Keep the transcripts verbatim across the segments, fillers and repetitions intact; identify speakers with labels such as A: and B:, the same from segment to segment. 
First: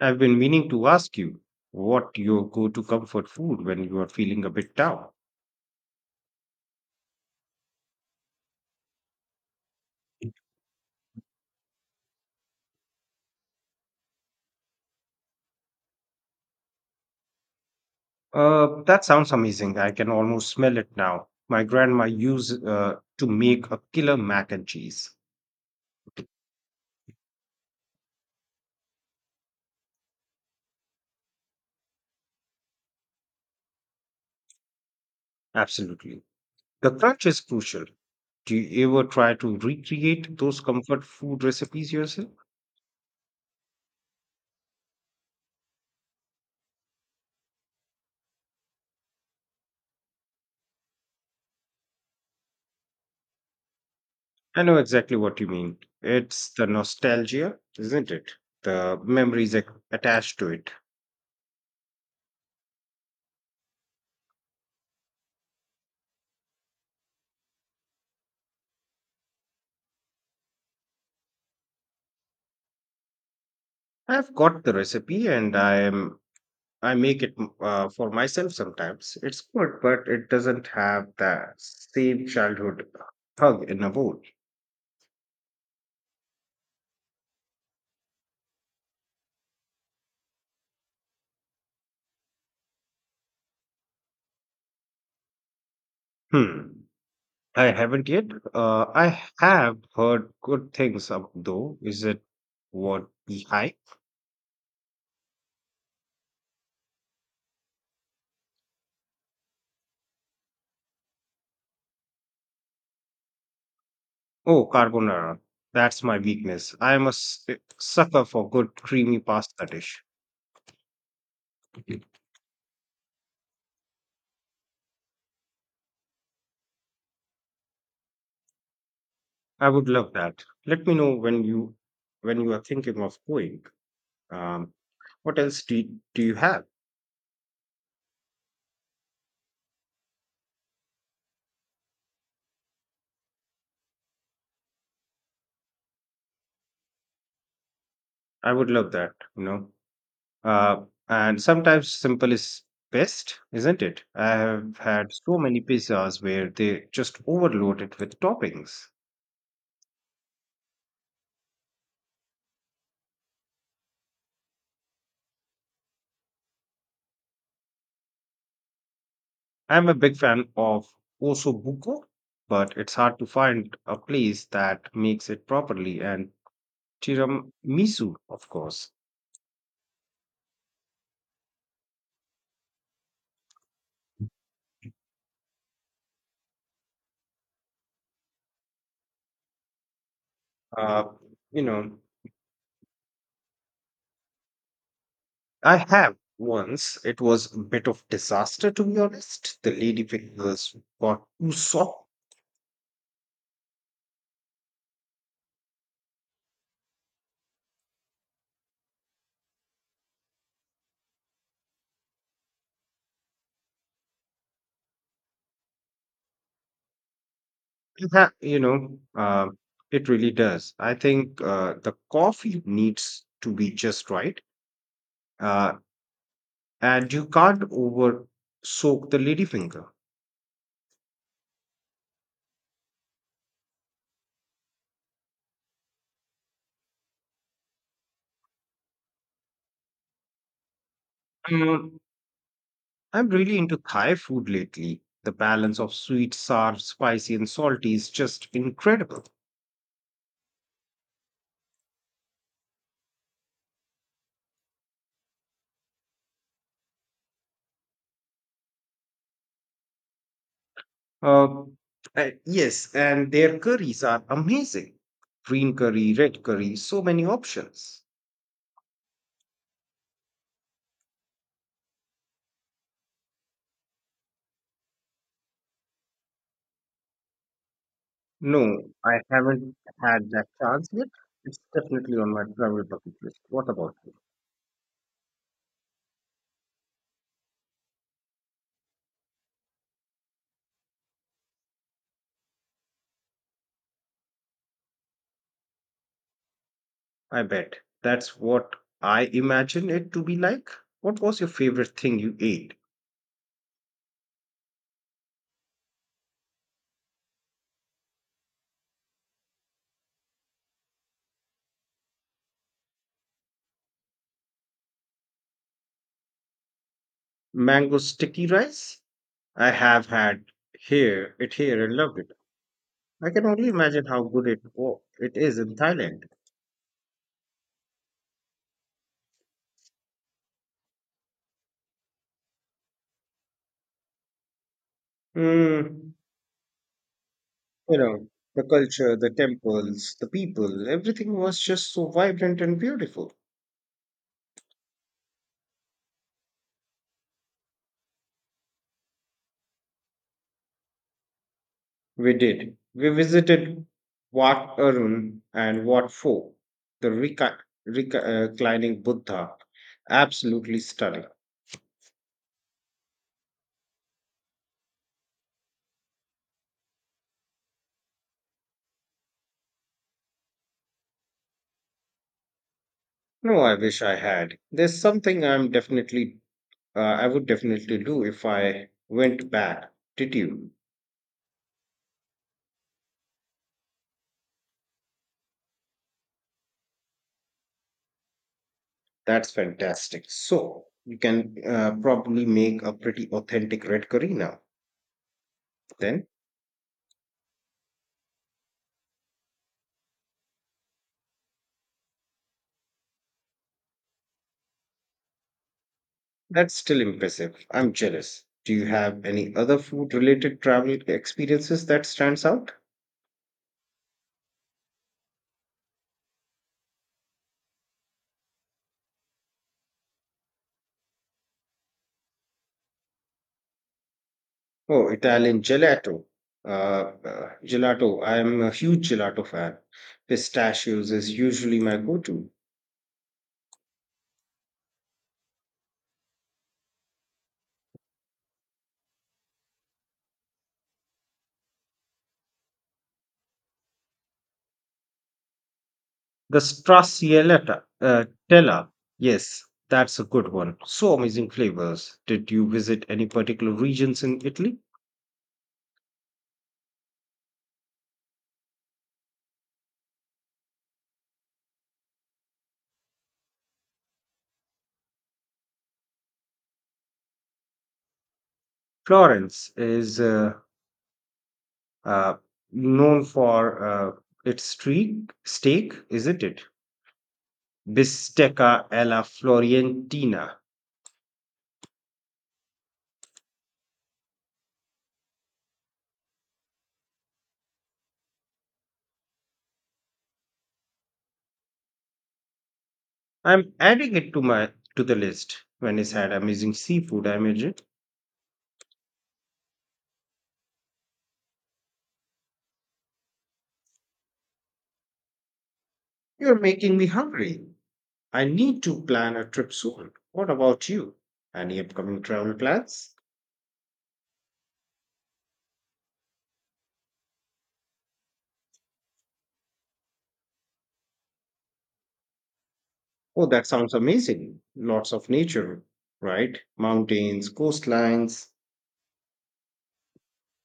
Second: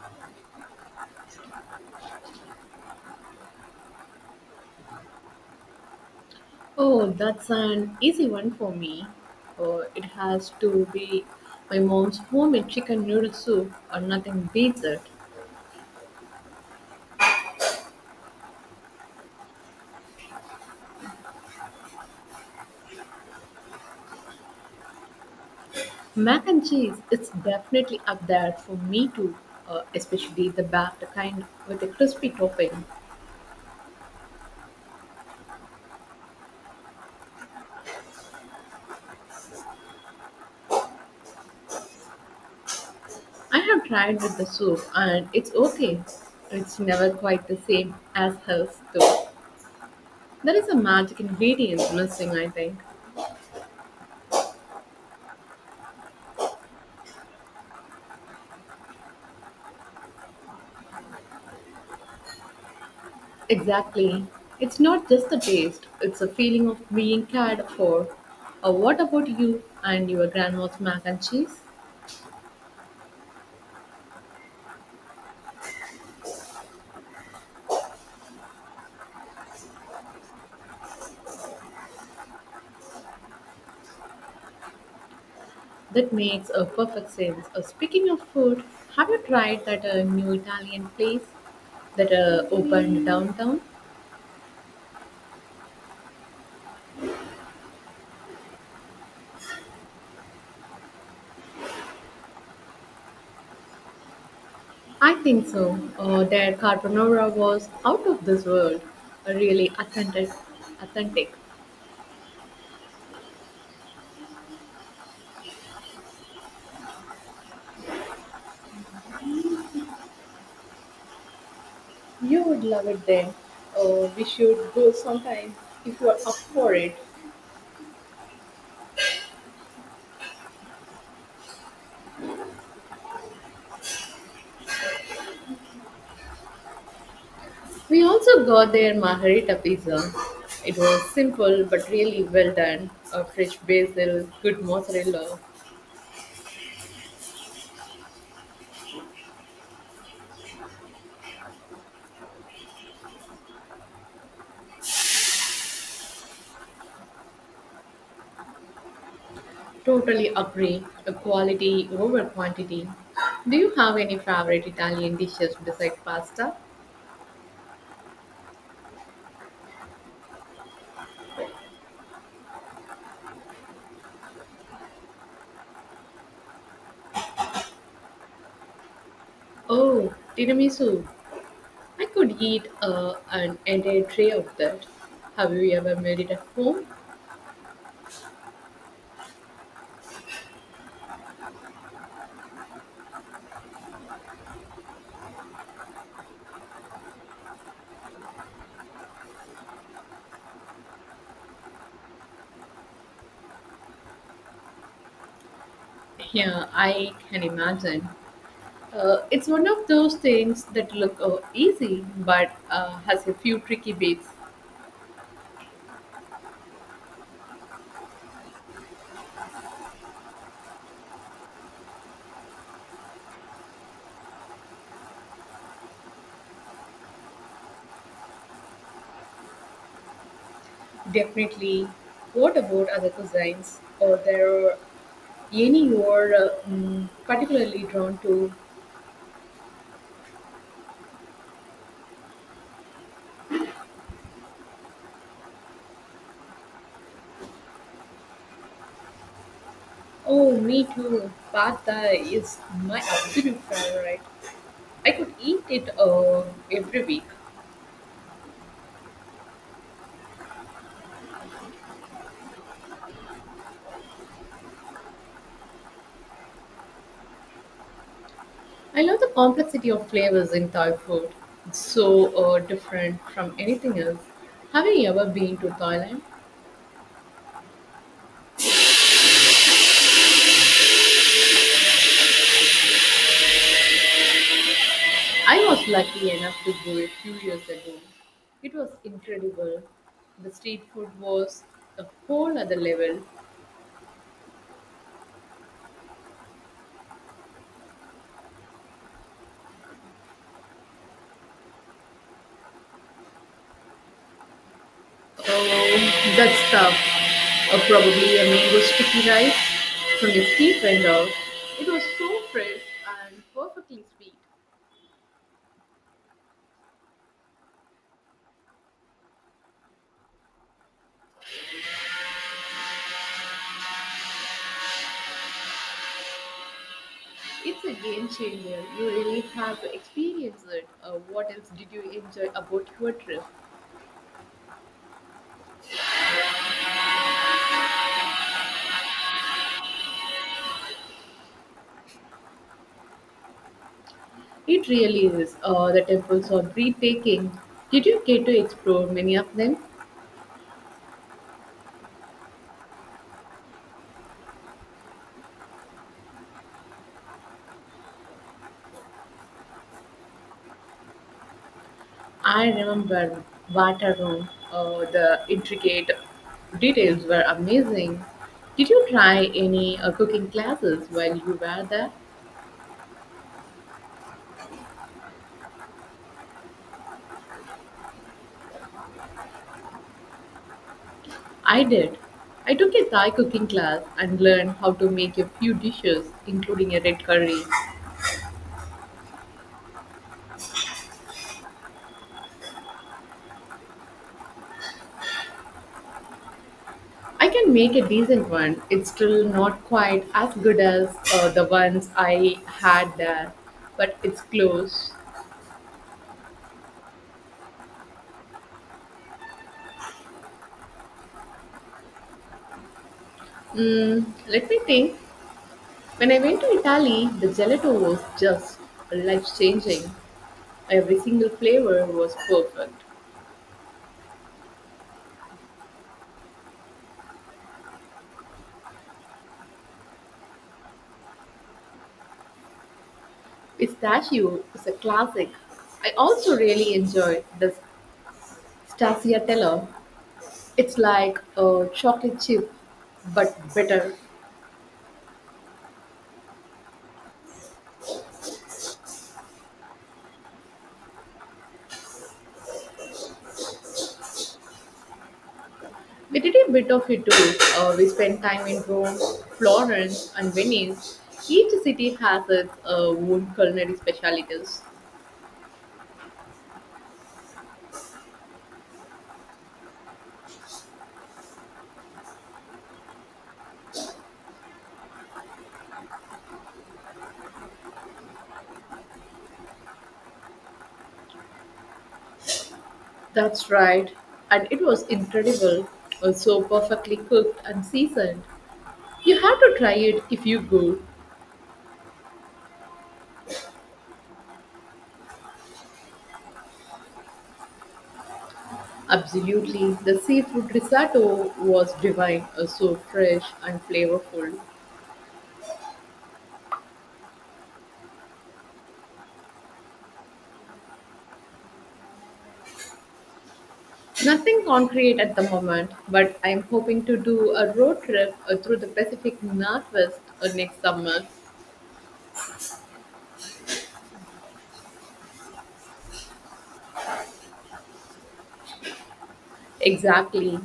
A: I've been meaning to ask you what your go to comfort food when you are feeling a bit down.
B: Oh, that's an easy one for me. Oh, it has to be my mom's homemade chicken noodle soup, or nothing beats it.
A: Uh, that sounds amazing. I can almost smell it now. My grandma used uh, to make a killer mac and cheese.
B: Mac and cheese, it's definitely up there for me too, uh, especially the baked kind with a crispy topping.
A: Absolutely. The crunch is crucial. Do you ever try to recreate those comfort food recipes yourself?
B: I have tried with the soup and it's okay. It's never quite the same as hers though. There is a magic ingredient missing, I think.
A: I know exactly what you mean. It's the nostalgia, isn't it? The memories ac- attached to it.
B: Exactly. It's not just the taste, it's a feeling of being cared for. Uh, what about you and your grandma's mac and cheese?
A: I've got the recipe and I am I make it uh, for myself sometimes. It's good, but it doesn't have the same childhood hug in a bowl.
B: That makes a perfect sense. Uh, speaking of food, have you tried that uh, new Italian place that uh, opened downtown?
A: Hmm. I haven't yet. Uh, I have heard good things ab- though. Is it what I?
B: I think so. Uh, their carbonara was out of this world. Uh, really authentic. authentic.
A: Oh, carbonara. That's my weakness. I am a s- sucker for good creamy pasta dish.
B: You would love it there. Uh, we should go sometime if you are up for it.
A: I would love that. Let me know when you when you are thinking of going. Um, what else do you, do you have?
B: We also got their margherita pizza. It was simple but really well done. A fresh basil, good mozzarella.
A: I would love that. You know. Uh, and sometimes simple is best, isn't it? I have had so many pizzas where they just overload it with toppings.
B: Totally agree. A quality over quantity. Do you have any favorite Italian dishes besides pasta?
A: I'm a big fan of osso buco, but it's hard to find a place that makes it properly. And tiramisu, of course.
B: Oh, tiramisu. I could eat uh, an entire tray of that. Have you ever made it at home?
A: Uh, you know, I have once. It was a bit of disaster, to be honest. The lady pickles got too soft.
B: Yeah, I can imagine. Uh, it's one of those things that look uh, easy but uh, has a few tricky bits.
A: It ha- you know, uh, it really does. I think uh, the coffee needs to be just right, uh, and you can't over soak the ladyfinger.
B: Definitely. What about other cuisines? Or there are any you're uh, mm, particularly drawn to?
A: Um, I'm really into Thai food lately. The balance of sweet, sour, spicy, and salty is just incredible.
B: Oh, me too. Pad Thai is my absolute favorite. I could eat it uh, every week.
A: Uh, uh, yes, and their curries are amazing. Green curry, red curry, so many options.
B: I love the complexity of flavors in Thai food. It's so uh, different from anything else. Have you ever been to Thailand?
A: No, I haven't had that chance yet. It's definitely on my travel bucket list. What about you?
B: I was lucky enough to go a few years ago. It was incredible. The street food was a whole other level.
A: I bet. That's what I imagine it to be like. What was your favorite thing you ate?
B: Oh, that's tough. Or probably a mango sticky rice from the street vendor. It was so fresh and perfectly sweet.
A: Mango sticky rice? I have had here it here and loved it. I can only imagine how good it wa- it is in Thailand.
B: It's a game changer. You really have to experience it. Uh, what else did you enjoy about your trip?
A: Mm, you know, the culture, the temples, the people, everything was just so vibrant and beautiful.
B: It really is. Uh, the temples are breathtaking. Did you get to explore many of them?
A: We did. We visited Wat Arun and Wat Pho, the reca- reca- uh, reclining Buddha. Absolutely stunning.
B: I remember Waterloo. Oh, the intricate details were amazing. Did you try any uh, cooking classes while you were there?
A: No, I wish I had. There's something I'm definitely, uh, I would definitely do if I went back. Did you?
B: I did. I took a Thai cooking class and learned how to make a few dishes, including a red curry.
A: That's fantastic. So you can uh, probably make a pretty authentic red curry now. Then
B: I can make a decent one. It's still not quite as good as uh, the ones I had there, but it's close.
A: that's still impressive. I'm jealous. Do you have any other food related travel experiences that stands out?
B: Mm, let me think. When I went to Italy, the gelato was just life changing. Every single flavor was perfect.
A: Oh, Italian gelato. Uh, uh, gelato. I am a huge gelato fan. Pistachios is usually my go-to.
B: Pistachio is a classic. I also really enjoyed the stracciatella. It's like a chocolate chip, but better.
A: The Stracciatella, uh, Tella. Yes, that's a good one. So amazing flavors. Did you visit any particular regions in Italy?
B: We did a bit of it too. Uh, we spent time in Rome, Florence, and Venice. Each city has its uh, own culinary specialties.
A: Florence is uh, uh, known for uh, its streak, steak, isn't it? Bistecca alla Florentina.
B: That's right. And it was incredible. Uh, So perfectly cooked and seasoned. You have to try it if you go.
A: I'm adding it to my to the list. When I said amazing seafood, I imagine
B: Absolutely. The seafood risotto was divine, uh, so fresh and flavorful.
A: you're making me hungry. I need to plan a trip soon. What about you? Any upcoming travel plans?
B: Nothing concrete at the moment, but I'm hoping to do a road trip uh, through the Pacific Northwest uh, next summer.
A: Oh, that sounds amazing. Lots of nature, right? Mountains, coastlines.
B: Exactly.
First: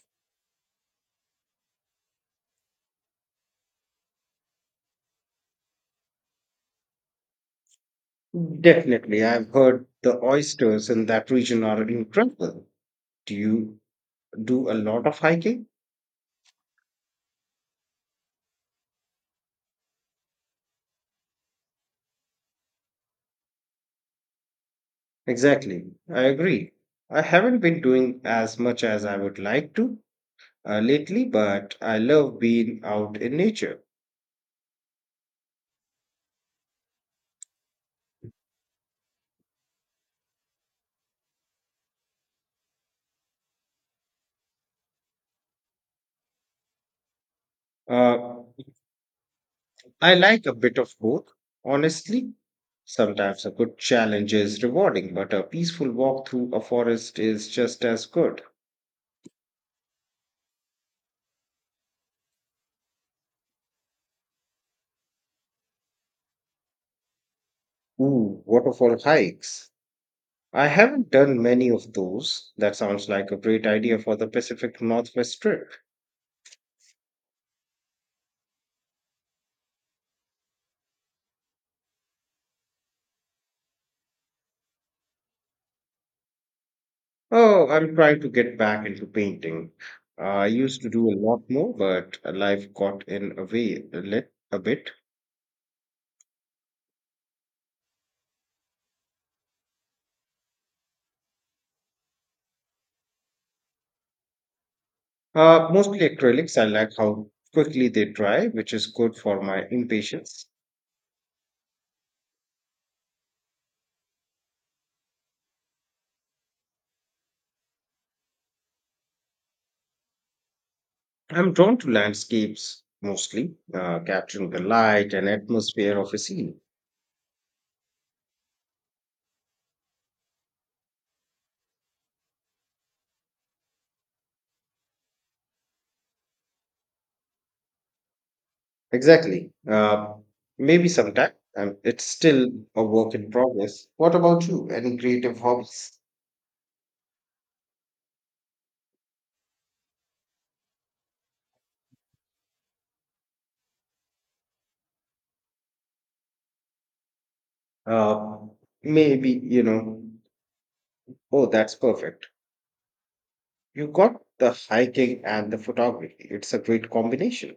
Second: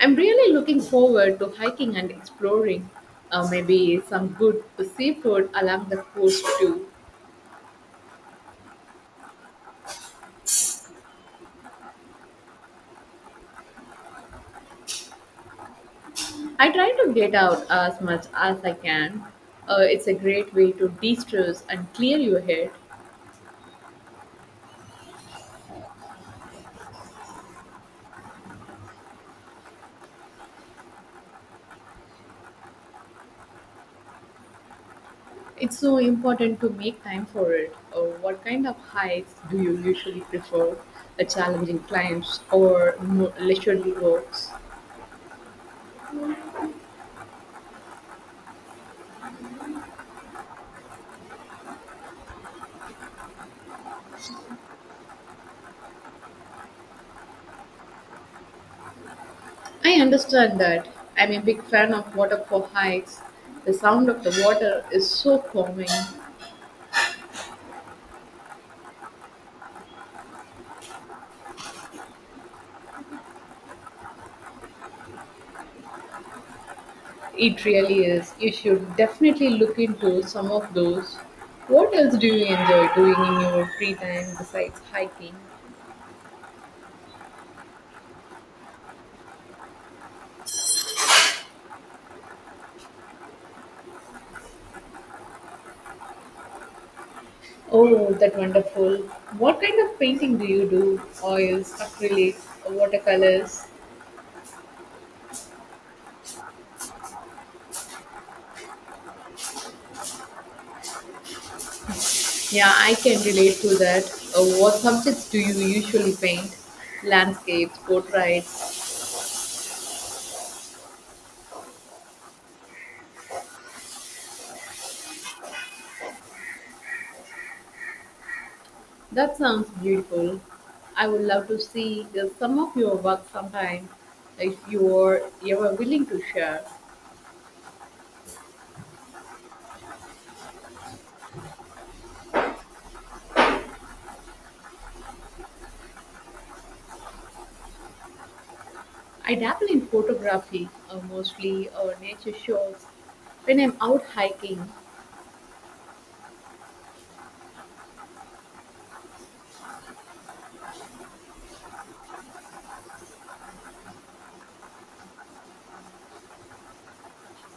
B: I'm really looking forward to hiking and exploring. Uh, maybe some good seafood along the coast too.
A: Definitely, I've heard the oysters in that region are incredible. Do you do a lot of hiking?
B: I try to get out as much as I can. Uh, it's a great way to de stress and clear your head.
A: Exactly. I agree. I haven't been doing as much as I would like to, uh, lately, but I love being out in nature.
B: It's so important to make time for it. Uh, what kind of hikes do you usually prefer? A challenging climbs or more leisurely walks?
A: Uh, I like a bit of both, honestly. Sometimes a good challenge is rewarding, but a peaceful walk through a forest is just as good.
B: I understand that. I'm a big fan of waterfall hikes. The sound of the water is so calming.
A: Ooh, waterfall hikes. I haven't done many of those. That sounds like a great idea for the Pacific Northwest trip.
B: It really is. You should definitely look into some of those. What else do you enjoy doing in your free time besides hiking?
A: Oh, I'm trying to get back into painting. Uh, I used to do a lot more, but life got in a way a, lit, a bit.
B: Oh, that wonderful. What kind of painting do you do? Oils, acrylics, watercolors?
A: Uh, mostly acrylics. I like how quickly they dry, which is good for my impatience.
B: Yeah, I can relate to that. Uh, what subjects do you usually paint? Landscapes, portraits.
A: I'm drawn to landscapes mostly, uh, capturing the light and atmosphere of a scene.
B: That sounds beautiful. I would love to see uh, some of your work sometime if you are ever willing to share.
A: Exactly. Uh, maybe sometime. Um, it's still a work in progress. What about you? Any creative hobbies?
B: I dabble in photography, uh, mostly uh, nature shots. When I'm out hiking,
A: Uh, maybe, you know. Oh, that's perfect. You got the hiking and the photography. It's a great combination.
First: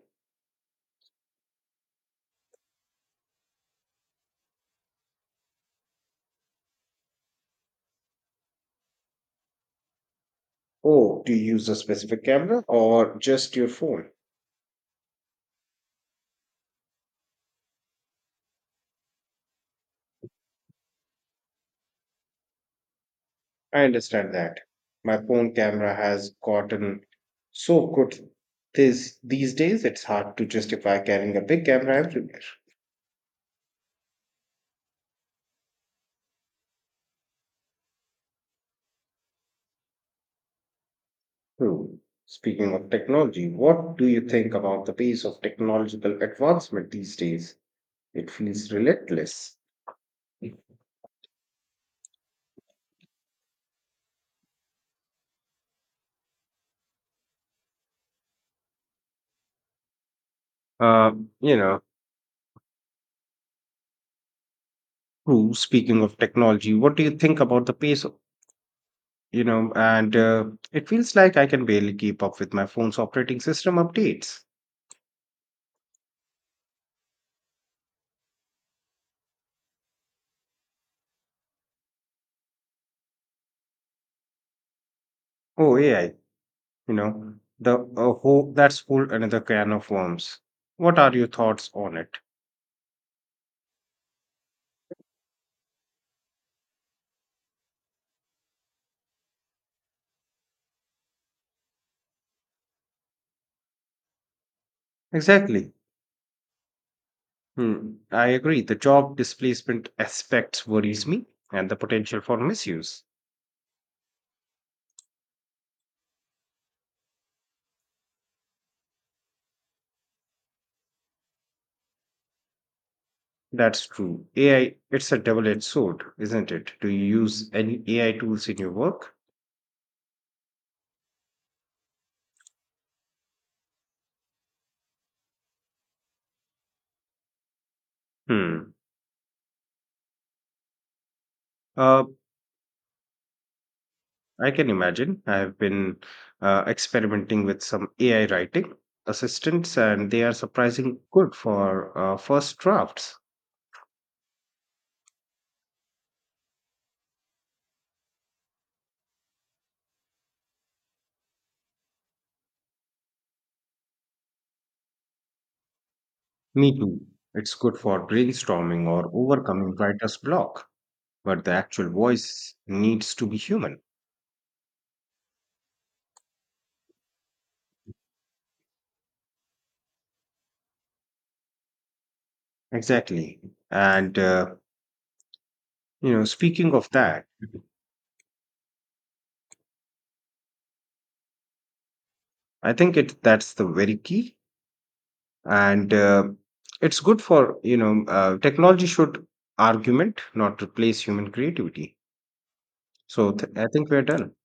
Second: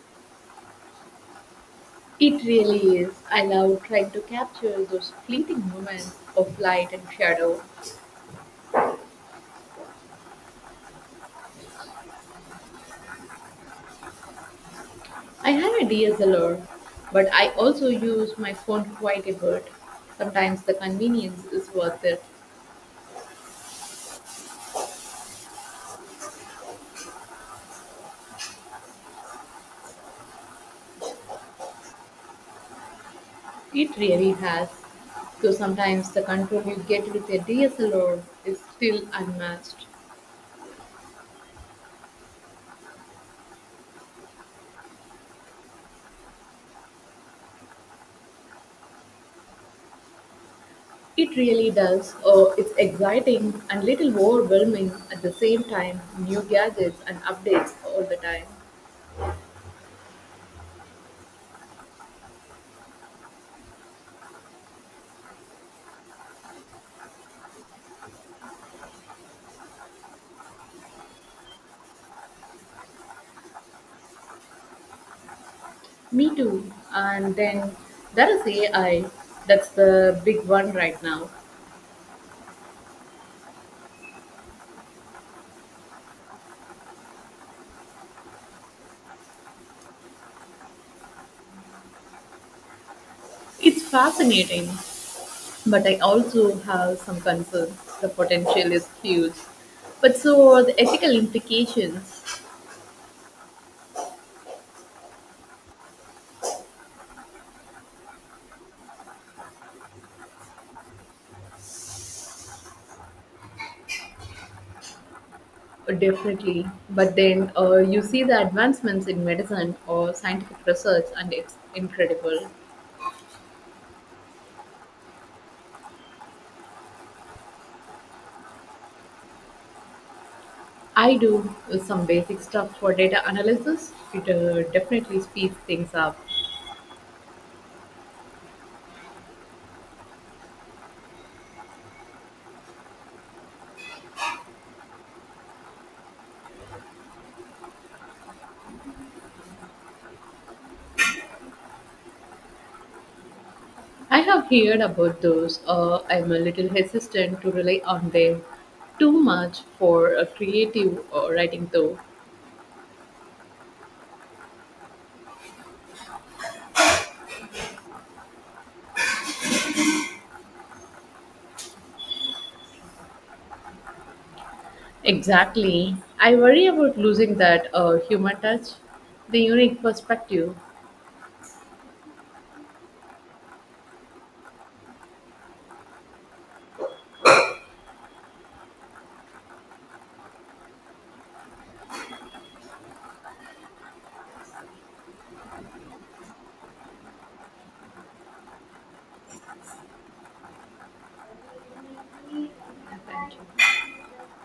B: it really is. I love trying to capture those fleeting moments of light and shadow.
A: Oh, do you use a specific camera or just your phone?
B: I have a D S L R, but I also use my phone quite a bit. Sometimes the convenience is worth it.
A: I understand that. My phone camera has gotten so good this these days it's hard to justify carrying a big camera everywhere.
B: It really has. Though sometimes the control you get with a D S L R is still unmatched.
A: True. Speaking of technology, what do you think about the pace of technological advancement these days? It feels relentless.
B: It really does. Oh, it's exciting and little overwhelming at the same time. New gadgets and updates all the time.
A: Uh, you know, True. Speaking of technology, what do you think about the pace? Of- You know, and uh, It feels like I can barely keep up with my phone's operating system updates.
B: Me too. And then there is A I. That's the big one right now.
A: Oh, A I. You know, the uh, whole that's whole another can of worms. What are your thoughts on it?
B: It's fascinating, but I also have some concerns. The potential is huge. But so are the ethical implications.
A: Exactly. Hmm. I agree. The job displacement aspects worries me and the potential for misuse.
B: Definitely. But then uh, you see the advancements in medicine or scientific research, and it's incredible.
A: That's true. A I, it's a double edged sword, isn't it? Do you use any A I tools in your work?
B: I do some basic stuff for data analysis. It uh, definitely speeds things up.
A: Hmm. Uh, I can imagine. I've been uh, experimenting with some A I writing assistants, and they are surprising good for uh, first drafts.
B: I have heard about those. Uh, I'm a little hesitant to rely on them too much for uh, creative uh, writing, though.
A: Me too. It's good for brainstorming or overcoming writer's block, but the actual voice needs to be human.
B: Exactly. I worry about losing that uh, human touch, the unique perspective.
A: Exactly. And, uh, you know, Speaking of that, I think it that's the very key, and uh, it's good for you know uh, technology should argument not replace human creativity. So th- I think we're done.